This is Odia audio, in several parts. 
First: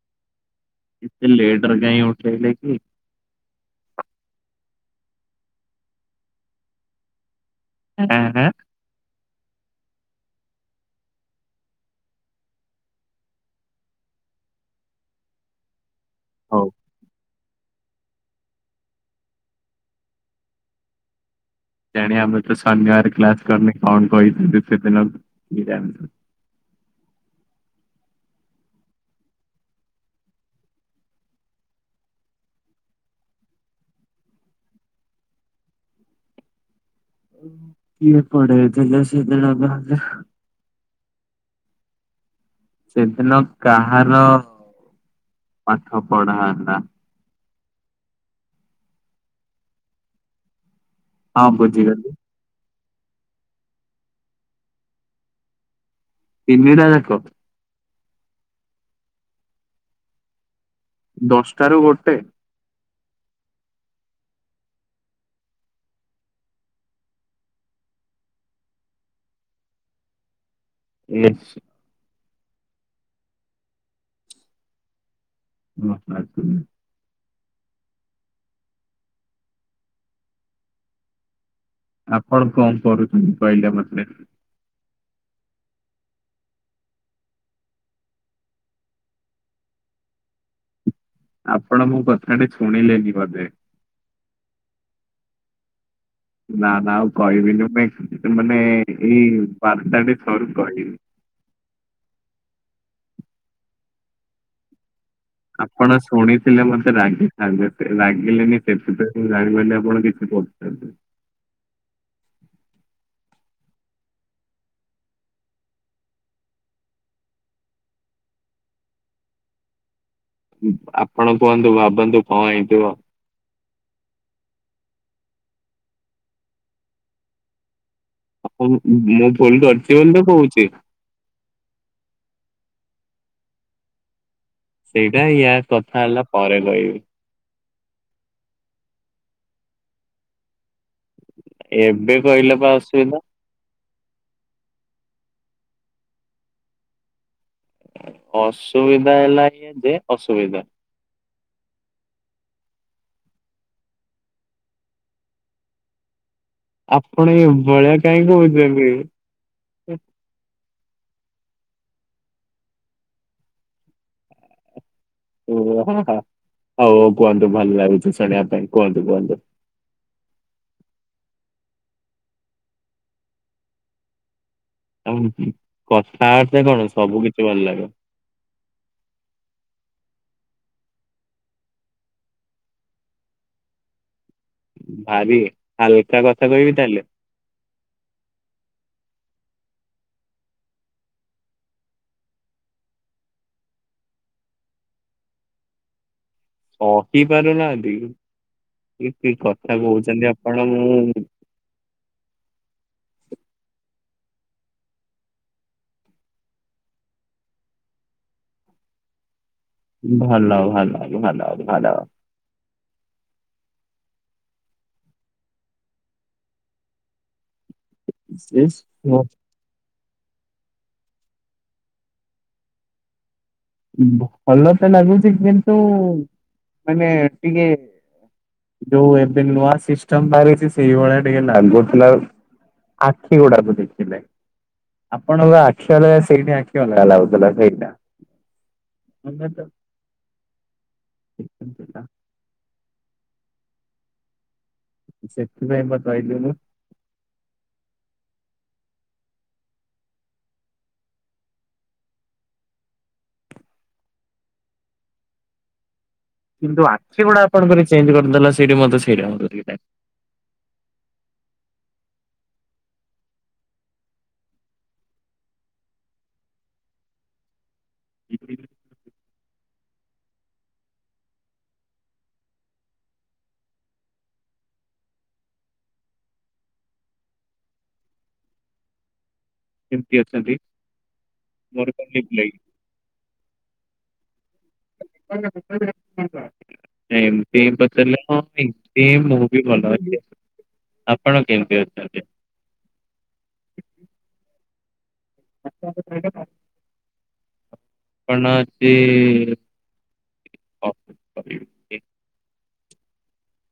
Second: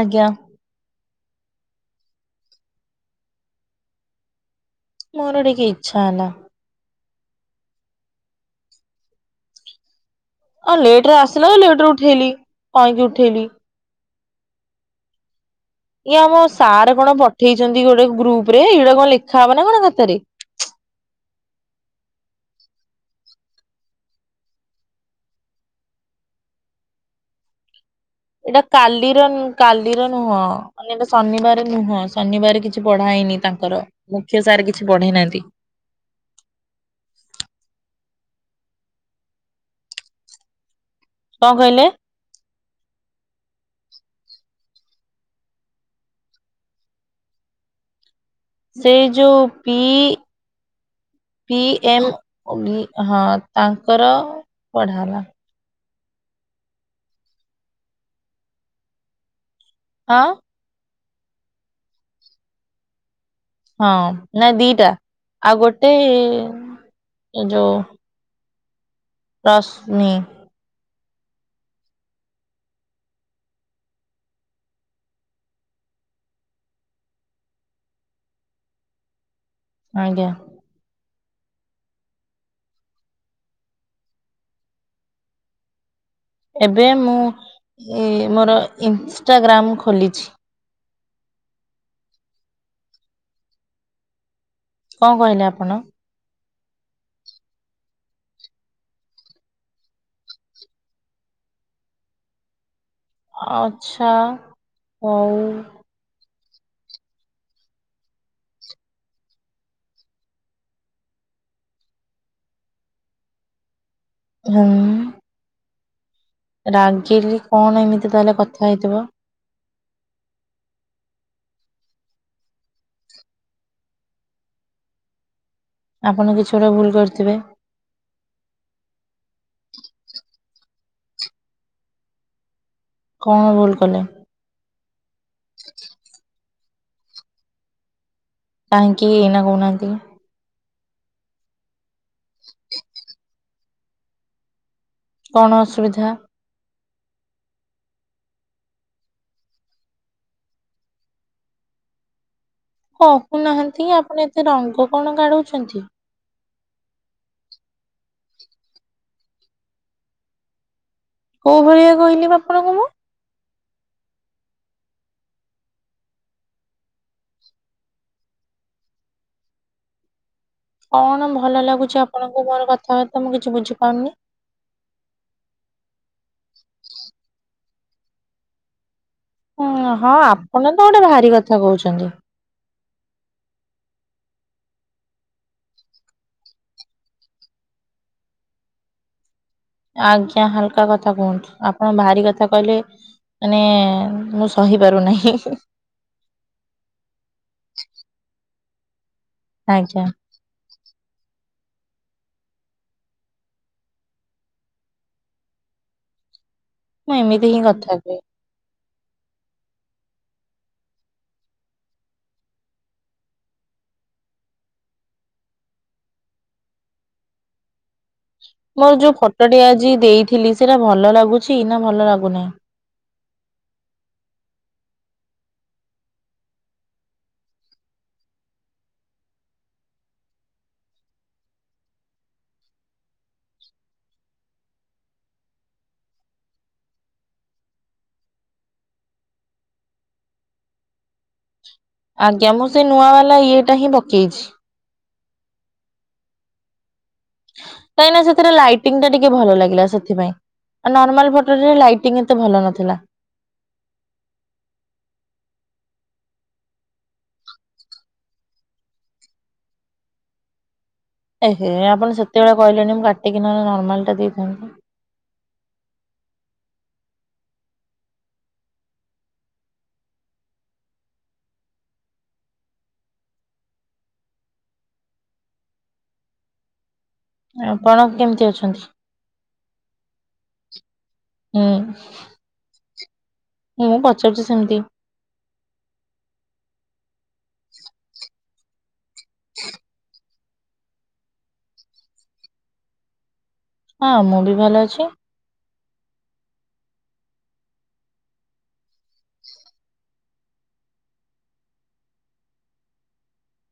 ଆଜ୍ଞା। ଏତେ ଲେଟରେ କାଇଁ ଉଠେଇଲେ କି? ମୋର ଟିକେ ଇଚ୍ଛା ହେଲା। [unintelligible] ହଁ ଲେଟରେ ଆସିଲା ଲେଟରେ ଉଠେଇଲି। କାହିଁକି ଉଠେଇଲି। ଇଏ ଆମ ହଉ। ସାରେ କଣ ପଠେଇଛନ୍ତି ଗୋଟେ ଗ୍ରୁପରେ। ଏଇଟା କଣ ଲେଖା ହବ ନା କଣ ଖାତାରେ? କେଜାଣି ବା ମୁଁ ତ ଶନିବାରେ କ୍ଲାସ କରିନି। କଣ କହିଥିବେ ସେଦିନ। [unintelligible] ଏଇଟା କାଲିର ନୁ କାଲିର ନୁହଁ। ମାନେ ଏଇଟା ଶନିବାରେ ନୁହଁ। ଶନିବାରେ କିଛି ପଢା ହେଇନି ତାଙ୍କର। ମୁଖ୍ୟ ସାରେ କିଛି ପଢେଇ ନାହାଁନ୍ତି। କିଏ ପଢେଇଥିଲେ ସେଦିନ? [unintelligible] କଣ କହିଲେ? ସେଦିନ କାହାର ପାଠ ପଢା ହେଲା? ସେଇ ଯୋଉ ପି ହଁ ପି ଏମ୍ ବୁଝିଗଲି ହଁ ତାଙ୍କର ପଢା ହେଲା। ତିନିଟା ଯାକ। ଆଁ? ଦଶଟାରୁ ଗୋଟେ। ହଁ ନାଇଁ ଦିଟା ଆଉ ଗୋଟେ ଏଁ ଏଇ ଯୋଉ ରଶନି। ୟେସ୍। [unintelligible] ଆଜ୍ଞା। ଆପଣ କଣ ପଢୁଛନ୍ତି କହିଲେ ମତେ? ଏବେ ମୁଁ ଏ ମୋର ଇନଷ୍ଟାଗ୍ରାମ ଖୋଲିଛି। ଆପଣ ମୋ କଥାଟି ଶୁଣିଲେନି ବୋଧେ? କଣ କହିଲେ ଆପଣ? ନା ନା ଆଉ କହିବିନି। [unintelligible] ମାନେ ଏଇ ବାର୍ତ୍ତାଟି ସରୁ କହିବି। ଆଚ୍ଛା। ହଉ ଆପଣ ଶୁଣି ଥିଲେ [unintelligible] ରାଗିଥାନ୍ତେ। [unintelligible] ରାଗିଲେନି ସେଥିପାଇଁ ମୁଁ ଜାଣିପାରିଲି ଆପଣ କିଛି କରୁଛନ୍ତି। ହାଁ। ରାଗିଲି କଣ ଏମିତି ତାହେଲେ କଥା ହେଇଥିବ? ଉଁ ଆପଣ କୁହନ୍ତୁ ଭାବନ୍ତୁ କଣ ହେଇଥିବ? ଆପଣ କିଛି ଗୋଟେ ଭୁଲ କରିଥିବେ। ଆପନ ମୁଁ ଭୁଲ କରିଚି ବୋଲି ତ କହୁଚି। କଣ ଭୁଲ୍ କଲେ? ସେଇଟା ଇୟା କଥା ହେଲା ପରେ କହିବି। କାହିଁକି ଏଇନା କହୁ ନାହାଁନ୍ତି। ଏବେ କହିଲେ ପା ଅସୁବିଧା। କଣ ଅସୁବିଧା? ଅସୁବିଧା ହେଲା ଏୟା ଯେ ଅସୁବିଧା। କହୁନାହାଁନ୍ତି ଆପଣ ଏତେ ରଙ୍ଗ କଣ କାଢୁଛନ୍ତି? ଆପଣ ଏଇ ଭଳିଆ କାହିଁକି କହୁଛନ୍ତି? କୋଉ ଭଳିଆ କହିଲି ବା ଆପଣଙ୍କୁ ମୁଁ? ଓଃ ହା ହା ହଉ ହଉ କୁହନ୍ତୁ ଭଲ ଲାଗୁଚି ଶୁଣିବା ପାଇଁ କୁହନ୍ତୁ କୁହନ୍ତୁ। କଣ ଭଲ ଲାଗୁଚି ଆପଣଙ୍କୁ ମୋର କଥାବାର୍ତ୍ତା। ମୁଁ କିଛି ବୁଝିପାରୁନି? ନା ମ କଥାବାର୍ତ୍ତା କଣ ସବୁ କିଛି ଭଲ ଲାଗେ। ହୁଁ ହଁ ଆପଣ ତ ଗୋଟେ ଭାରି କଥା କହୁଚନ୍ତି। ଭାରି ହାଲ୍କା କଥା କହିବି ତାହେଲେ? ଆଜ୍ଞା ହାଲ୍କା କଥା କୁହନ୍ତୁ। ଆପଣ ଭାରି କଥା କହିଲେ ମାନେ ମୁଁ ସହି ପାରୁନାହିଁ। ହିଁ ହିଁ ହିଁ ସାହୁ ପାରୁନାହାଁନ୍ତି ଏ କି କଥା ଆଜ୍ଞା କହୁଚନ୍ତି ଆପଣ ମୁଁ? ନାଇଁ ମୁଁ ଏମିତି ହିଁ କଥା ହେବି ଭଲ ଭଲ ଭଲ ଭଲ। ସେ ମୋର ଯୋଉ ଫଟୋଟି ଆଜି ଦେଇଥିଲି ସେଇଟା ଭଲ ଲାଗୁଚି ନା ଭଲ ଲାଗୁନାହିଁ? ଭଲ ତ ଲାଗୁଚି କିନ୍ତୁ ମାନେ ଟିକେ ଯୋଉ ଏବେ ନୂଆ ସିଷ୍ଟମ ବାହାରିଚି ସେଇଭଳିଆ ଟିକେ ଲାଗୁଥିଲା। ଆଖି ଗୁଡାକୁ ଦେଖିଲେ। ଆପଣଙ୍କ ଆଖି ଅଲଗା ସେଇଠି ଆଖି ଅଲଗା ଲାଗୁଥିଲା ସେଇଟା। ତମେ ତ ଦେଖିଥିଲା, ଆଜ୍ଞା ମୁଁ ସେଇ ନୂଆ ବାଲା ଇଏଟା ହିଁ ପକେଇଚି। ସେଥିପାଇଁ ପା କହିଲି ମୁଁ। କାଇଁନା ସେଥିରେ ଲାଇଟିଙ୍ଗ ଟା ଟିକେ ଭଲ ଲାଗିଲା ସେଥିପାଇଁ। ଏ ନର୍ମାଲ ଫଟରେ ଲାଇଟିଂ ଏତେ ଭଲ ନଥିଲା। କିନ୍ତୁ ଆଖି ଗୁଡା ଆପଣଙ୍କର ଚେଞ୍ଜ କରିଦେଲ ସେଠି ମତେ ସେଇରା ଭଲ ଲାଗି ନାଇଁ। ଏ ହେ ଆପଣ ସେତେବେଳେ କହିଲେନି ମୁଁ କାଟିକି ନ ହେଲେ ନର୍ମାଲ ଟା ଦେଇଥାନ୍ତି। ହଁ [unintelligible] ଆପଣ କେମିତି ଅଛନ୍ତି? କେମିତି ଅଛନ୍ତି ମୋର ହୁଁ ହେଇଥିଲା କି? ମୁଁ ପଚାରୁଚି ସେମିତି। ନାଇଁ ହିଁ ଏମିତି ପଚାରିଲ କଣ ପାଇଁ? ଏଁ ମୁଁ ବି ଭଲ ଅଛି। ଆପଣ କେମତି ଅଛନ୍ତି? ହଁ ମୁଁ ବି ଭଲ ଅଛି। କଣ ଅଛି? କହିବି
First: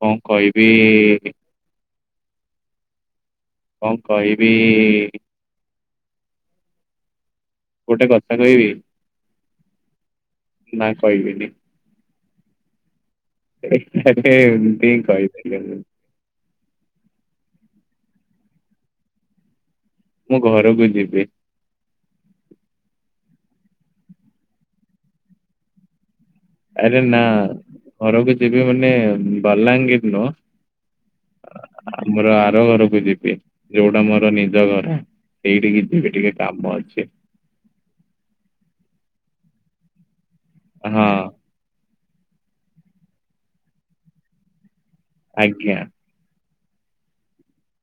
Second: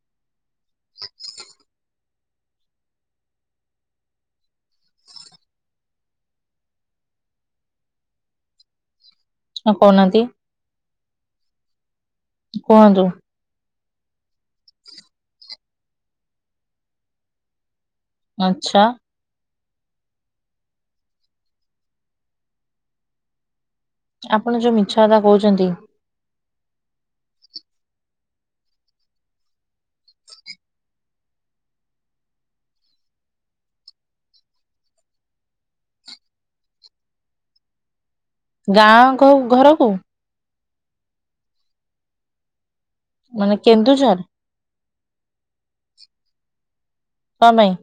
କଣ କହିବି? କଣ କହିବି? ଗୋଟେ କଥା କହିବି? ହଁ କହୁନାହାଁନ୍ତି। ନା କହିବିନି। କୁହନ୍ତୁ। ଏ ହେ ହେ ଏମିତି ହିଁ କହି ଦେଲି ଆଉ। ଆଚ୍ଛା। ମୁଁ ଘରକୁ ଯିବି। ଆପଣ ଯୋଉ ମିଛ କଥା କହୁଚନ୍ତି। ଆରେ ନା ଘରକୁ ଯିବି ମାନେ ବଲାଙ୍ଗୀର ନୁହଁ। ଆମର ଆର ଘରକୁ ଯିବି। ଯୋଉଟା ମୋର ନିଜ ଘର। ସେଇଠିକି ଯିବି ଟିକେ କାମ ଅଛି। ଗାଁ କ ଘ-ଘରକୁ? ହଁ। ମାନେ କେନ୍ଦୁଝର? ଆଜ୍ଞା। କଣ ପାଇଁ?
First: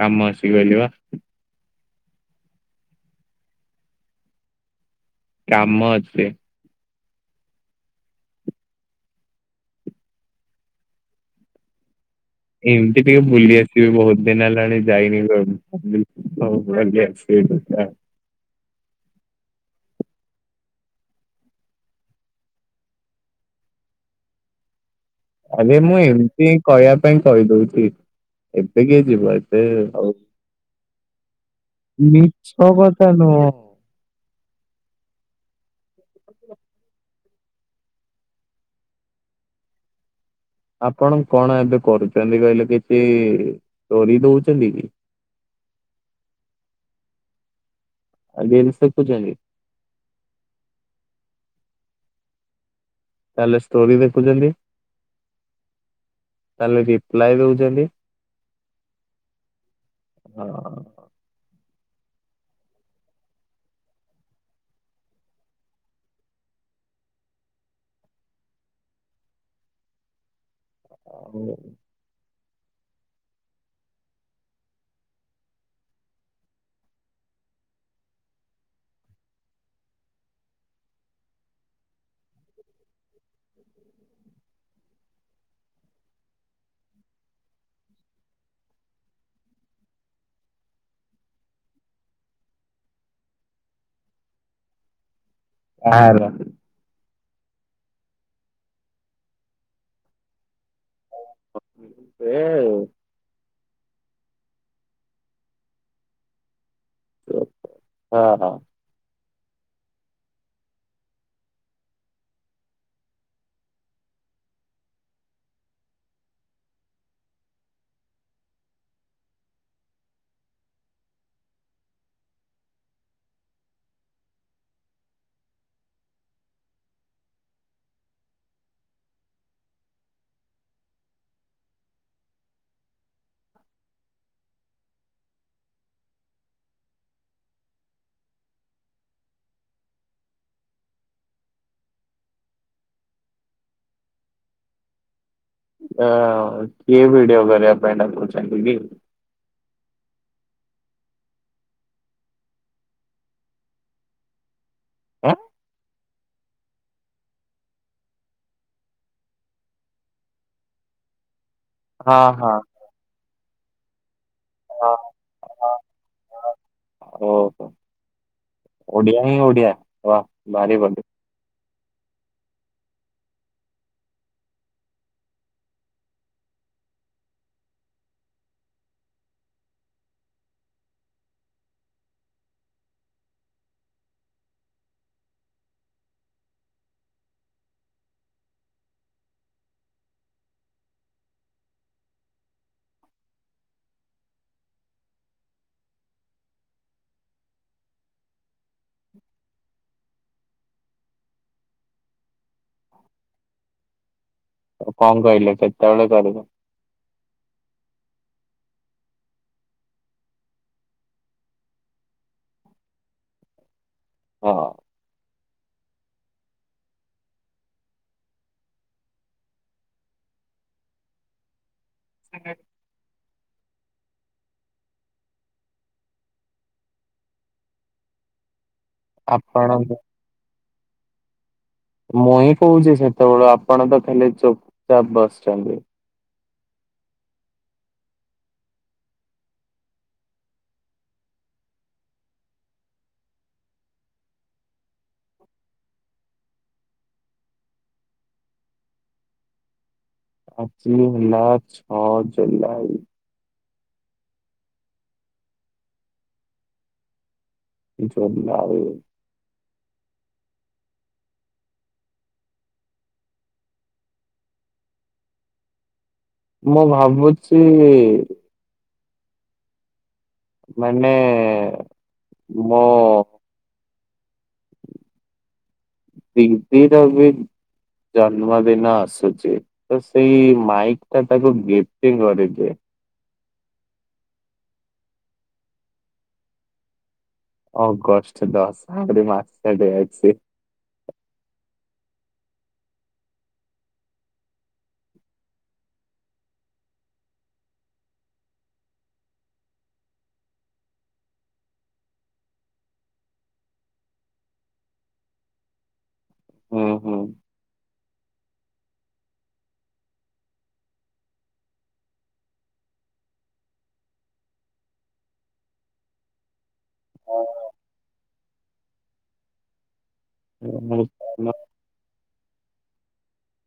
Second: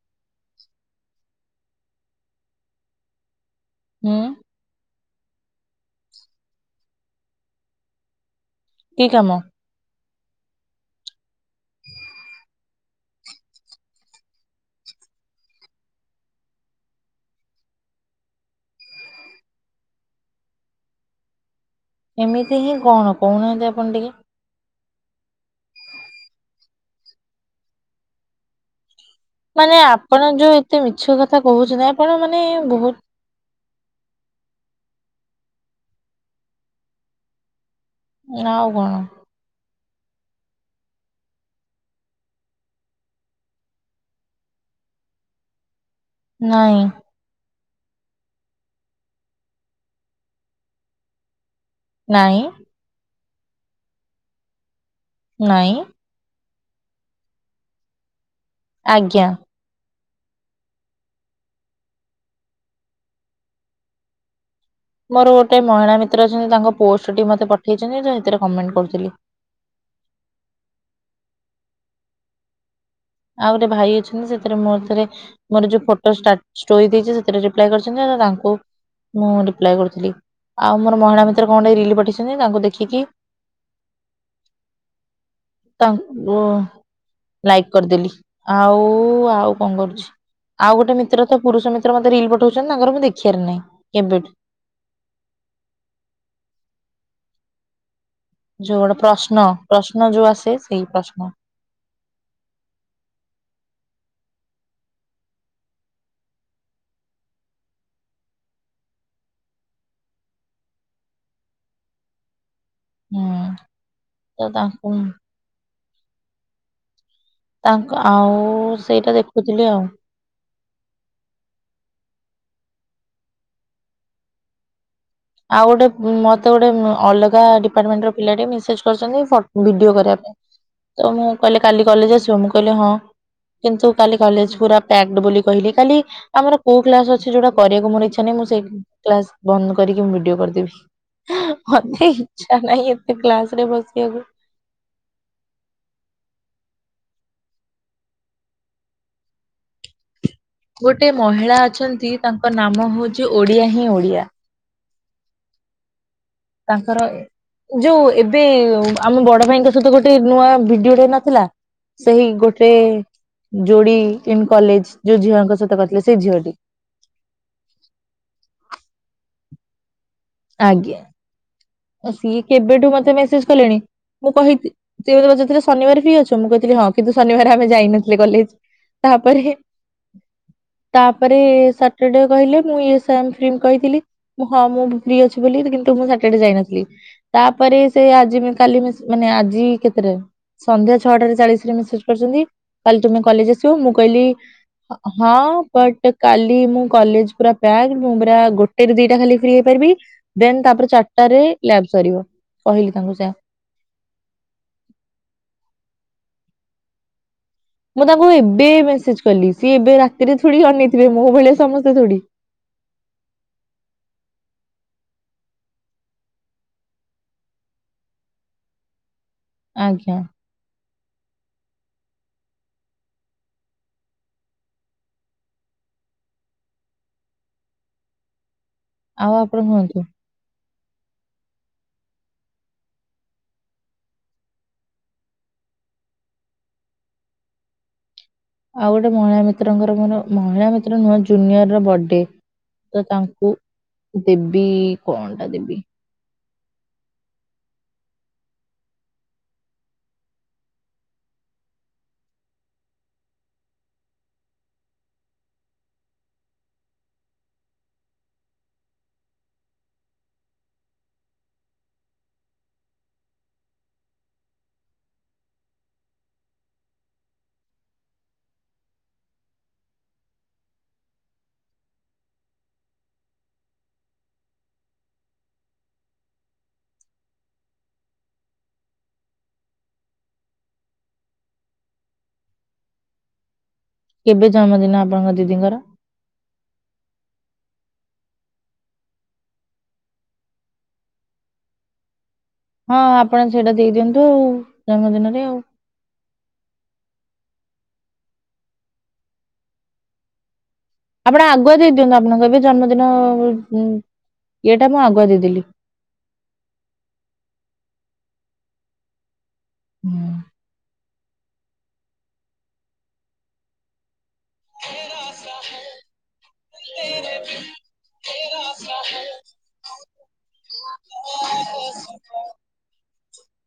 କାମ ଅଛି କହିଲି ବା। ହୁଁ। କାମ ଅଛି। କି କାମ? ଏମିତି ଟିକେ ବୁଲି ଆସିବି ବହୁତ ଦିନ ହେଲାଣି ଯାଇନି। ହଉ ଭାବିଲି ବୁଲି ଆସିବା। [unintelligible] ଏମିତି ହିଁ କଣ କହୁନାହାଁନ୍ତି ଆପଣ ଟିକେ? ଆବେ ମୁଁ ଏମିତି ହିଁ କହିବା ପାଇଁ କହିଦଉଚି। ଏବେ କିଏ ଯିବ ଆ ମାନେ ଆପଣ ଯୋଉ ଏତେ ମିଛ କଥା କହୁଛନ୍ତି। ଆପଣ ମାନେ ମିଛ ବହୁତ କଥା ନୁହଁ। ନା ଆଉ କଣ? ଆପଣ କଣ ଏବେ କରୁଚନ୍ତି କହିଲେ କିଛି ଷ୍ଟୋରି ଦଉଚନ୍ତି କି? ନାଇଁ। ଆଉ ରିଲ୍ସ ଦେଖୁଚନ୍ତି? ନାଇଁ। ତାହେଲେ ଷ୍ଟୋରି ଦେଖୁଛନ୍ତି? ନାଇଁ। ତାହେଲେ ରିପ୍ଲାଏ ଦଉଚନ୍ତି? ଆଜ୍ଞା। ହଁ। ମୋର ଗୋଟେ ମହିଳା ମିତ୍ର ଅଛନ୍ତି ତାଙ୍କ ପୋଷ୍ଟ ଟି ମତେ ପଠେଇଚନ୍ତି ତ ସେଥିରେ କମେଣ୍ଟ କରୁଥିଲି। ହଉ। ଆଉ ଗୋଟେ ଭାଇ ଅଛନ୍ତି ସେଥିରେ ମୋର ଥରେ ମୋର ଯୋଉ ଫଟୋ ଷ୍ଟା ଷ୍ଟୋରି ଦେଇଚି ସେଥିରେ ରିପ୍ଲାଏ କରିଚନ୍ତି ନା ନା ତାଙ୍କୁ ମୁଁ ରିପ୍ଲାଏ କରୁଥିଲି। ଆଉ ମୋର ମହିଳା ମିତ୍ର କଣ ଗୋଟେ ରିଲ ପଠେଇଚନ୍ତି ତାଙ୍କୁ ଦେଖିକି ତାଙ୍କ ଉ ଲାଇକ୍ କରିଦେଲି ଆଉ ଆଉ କଣ କରୁଛି? ଆଉ ଗୋଟେ ମିତ୍ର ତ ପୁରୁଷ ମିତ୍ର ମତେ ରିଲ ପଠଉଚନ୍ତି। ତାଙ୍କର ମୁଁ ଦେଖିବାର ନାଇଁ କେବେଠୁ। କାହାର? ଯୋଉ ଗୋଟେ ପ୍ରଶ୍ନ ପ୍ରଶ୍ନ ଯୋଉ ଆସେ ସେଇ ପ୍ରଶ୍ନ। ଅ ସେ ଆଉ ଉ ହଁ ହଁ। ହୁଁ ତ ତାଙ୍କୁ ତାଙ୍କ ଆଉ ସେଇଟା ଦେଖୁଥିଲି ଆଉ। ଆଉ ଗୋଟେ ମତେ ଗୋଟେ ଉଁ ଅଲଗା ଡିପାର୍ଟମେଣ୍ଟ ର ପିଲାଟେ ମେସେଜ କରଚନ୍ତି ଫଟ୍ ଭିଡିଓ କରିବା ପାଇଁ। ତ ମୁଁ କହିଲେ କାଲି କଲେଜ ଆସିବ ମୁଁ କହିଲି ହଁ। କିନ୍ତୁ କାଲି କଲେଜ ପୁରା ପ୍ୟାକ୍ଡ ବୋଲି କହିଲି। କାଲି ଆମର କୋଉ କ୍ଲାସ ଅଛି ଯୋଉଟା କରିବାକୁ ମୋ ଇଚ୍ଛା ନାହିଁ। ମୁଁ ସେଇ କ୍ଲାସ ବନ୍ଦ କ କରିକି ମୁଁ ଭିଡିଓ କରିଦେବି। ମତେ ଇଚ୍ଛା ନାହିଁ ଏତେ କ୍ଲାସ ରେ ବସିବାକୁ। ଏ ଅ କିଏ ଭିଡିଓ କରିବା ପାଇଁ ଏଟା ଡ଼ାକୁଚନ୍ତି କି? ଗୋଟେ ମହିଳା ଅଛନ୍ତି ତାଙ୍କ ନାମ ହଉଚି ଓଡିଆ ହିଁ ଓଡିଆ। କଣ? ତାଙ୍କର ଯୋଉ ଏବେ ଆମ ବଡ ଭାଇଙ୍କ ସହିତ ଗୋଟେ ନୂଆ ଭିଡିଓଟେ ହେଇ ନଥିଲା ସେଇ ହଁ ଗୋଟେ ଯୋଡି ଇନ୍ ହଁ କଲେଜ ଯୋଉ ଝିଅଙ୍କ ହଁ। ସହିତ କରିଥିଲେ ସେଇ ଝିଅଟି। ଓହୋ। ଓଡିଆ ହିଁ ଓଡ଼ିଆ ହ ଭାରି ଆଜ୍ଞା ବଢିଆ। ସିଏ କେବେଠୁ ମତେ ମେସେଜ କଲେଣି। ମୁଁ କହିଥିଲି, ସେ ମତେ ପଚାରୁଥିଲେ ଶନିବାର ଫ୍ରି ଅଛ ମୁଁ କହିଥିଲି ହଁ। କିନ୍ତୁ ଶନିବାର ଆମେ ଯାଇନଥିଲେ କଲେଜ। ତାପରେ ତାପରେ ସଟର୍ଡେ କହିଲେ ମୁଁ ୟେସ [unintelligible] କହିଥିଲି। ହଁ ମୁଁ ବି ଫ୍ରି ଅଛି ବୋଲି କିନ୍ତୁ ମୁଁ ସଟର୍ଡେ ଯାଇନଥିଲି। ତାପରେ ସେ ଆଜି ମିସ୍ କାଲି ମିସ୍ ମାନେ ଆଜି କେତେଟାରେ? ସନ୍ଧ୍ୟା ଛଅଟାରେ ଚାଳିଶ ରେ ମେସେଜ କରିଛନ୍ତି କାଲି ତୁମେ କଲେଜ ଆସିବ ମୁଁ କହିଲି ହଁ ବଟ କାଲି ମୁଁ କଲେଜ ପୁରା ପ୍ୟା ମୁଁ ପୁରା ଗୋ ଗୋଟେ ରୁ ଦିଟା ଖାଲି ଫ୍ରି ହେଇପାରିବି। ଦେନ୍ ତାପରେ ଚାରିଟାରେ ଲ୍ୟାବ ସରିବ। କହିଲି ତାଙ୍କୁ ସେଇଆ। କଣ କହିଲେ କେତେବେଳେ କରିବ? ମୁଁ ତାଙ୍କୁ ଏବେ ମେସେଜ କଲି ସିଏ ଏବେ ରାତିରେ ଥୋଡି ଅନେଇଥିବେ, ମୋ ଭଳିଆ ସମସ୍ତେ ଥୋଡି। ହଁ। ଆଜ୍ଞା। ଆଉ ଆପଣ କୁହନ୍ତୁ। ମୁଁ ହିଁ କହୁଚି ସେତେବେଳୁ ଆପଣ ତ ଖାଲି ଚୁପଚାପ୍ ବସିଛନ୍ତି। ଆଉ ଗୋଟେ ମହିଳା ମିତ୍ରଙ୍କର ମୋର ମହିଳା ମିତ୍ର ନୁହଁ ଜୁନିୟର ର ବର୍ଥଡେ। ତ ତାଙ୍କୁ ଦେବି କଣ ଟା ଦେବି। ଆକଚୁଆଲି ହେଲା ଛଅ ଜୁଲାଇ। [unintelligible] ମୁଁ ଭାବୁଚି ମାନେ ମୁଁ ଦିଦି ର ବି ଜନ୍ମଦିନ ଆସୁଚି। ତ ସେଇ ମାଇକ୍ ଟା ତାକୁ ଗିଫ୍ଟି କରିଦିଏ। କେବେ ଜନ୍ମଦିନ ଆପଣଙ୍କ ଦିଦିଙ୍କର? ଅଗଷ୍ଟ ଦଶ ଆହୁରି ମାସ ଟେ ଡେଟ୍ ଅଛି। ହଁ ଆପଣ ସେଇଟା ଦେଇଦିଅନ୍ତୁ ଜନ୍ମଦିନରେ ଆଉ। ଆପଣ ଆଗୁଆ ଦେଇଦିଅନ୍ତୁ। ଆପଣଙ୍କୁ ଏବେ ଜନ୍ମଦିନ ଇଏଟା ମୁଁ ଆଗୁଆ ଦେଇଦେଲି। ହୁଁ ହୁଁ। [inaudible] [unintelligible] [unintelligible] [unintelligible]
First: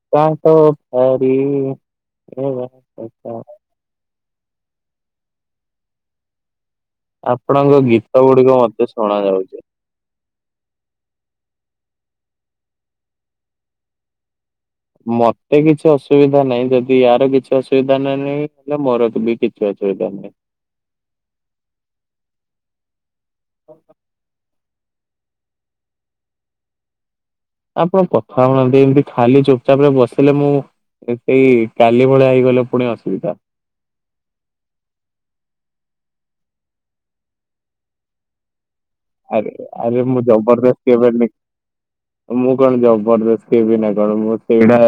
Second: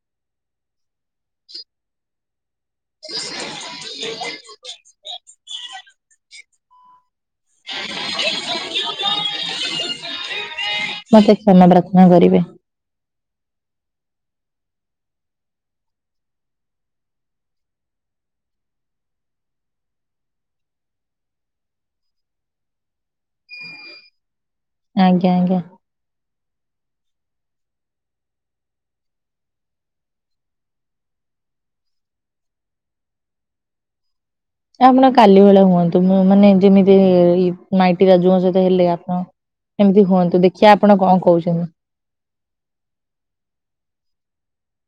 [unintelligible] [inaudible] ଆପଣଙ୍କ ଗୀତ ଗୁଡିକ ମତେ ଶୁଣା ଯାଉଚି। ମତେ କ୍ଷମା ପ୍ରାର୍ଥନା କରିବେ। ମତେ କିଛି ଅସୁବିଧା ନାହିଁ। ଯଦି ୟାର କିଛି ଅସୁବିଧା ନା ନହିଁ ହେଲେ ମୋର ବି କିଛି କିଛି ଅସୁବିଧା ନାହିଁ। [unintelligible] ଆଜ୍ଞା ଆଜ୍ଞା। ଆପଣ କଥା ହଉନାହାନ୍ତି ଏମିତି ଖାଲି ଚୁପଚାପ ରେ ବସିଲେ ମୁଁ ଏଇ କାଲି ଭଳିଆ ହେଇଗଲେ ପୁଣି ଅସୁବିଧା। ଏ ଆପଣ କାଲି ଭଳିଆ ହୁଅନ୍ତୁ। ମୁଁ ମାନେ ଯେମିତି ଏଇ ମାଇଟି ରାଜୁଙ୍କ ସହିତ ହେଲେ ହଁ। ଆରେ ଆରେ ଏମିତି ମୁଁ ହୁଅନ୍ତୁ ଦେଖିବା ଜବରଦସ୍ତି ଆପଣ ଏବେ କଣ କହୁଛନ୍ତି। ମୁଁ କଣ ଜବରଦସ୍ତ ହେବି ନା କଣ ମୁଁ ସେଇଟା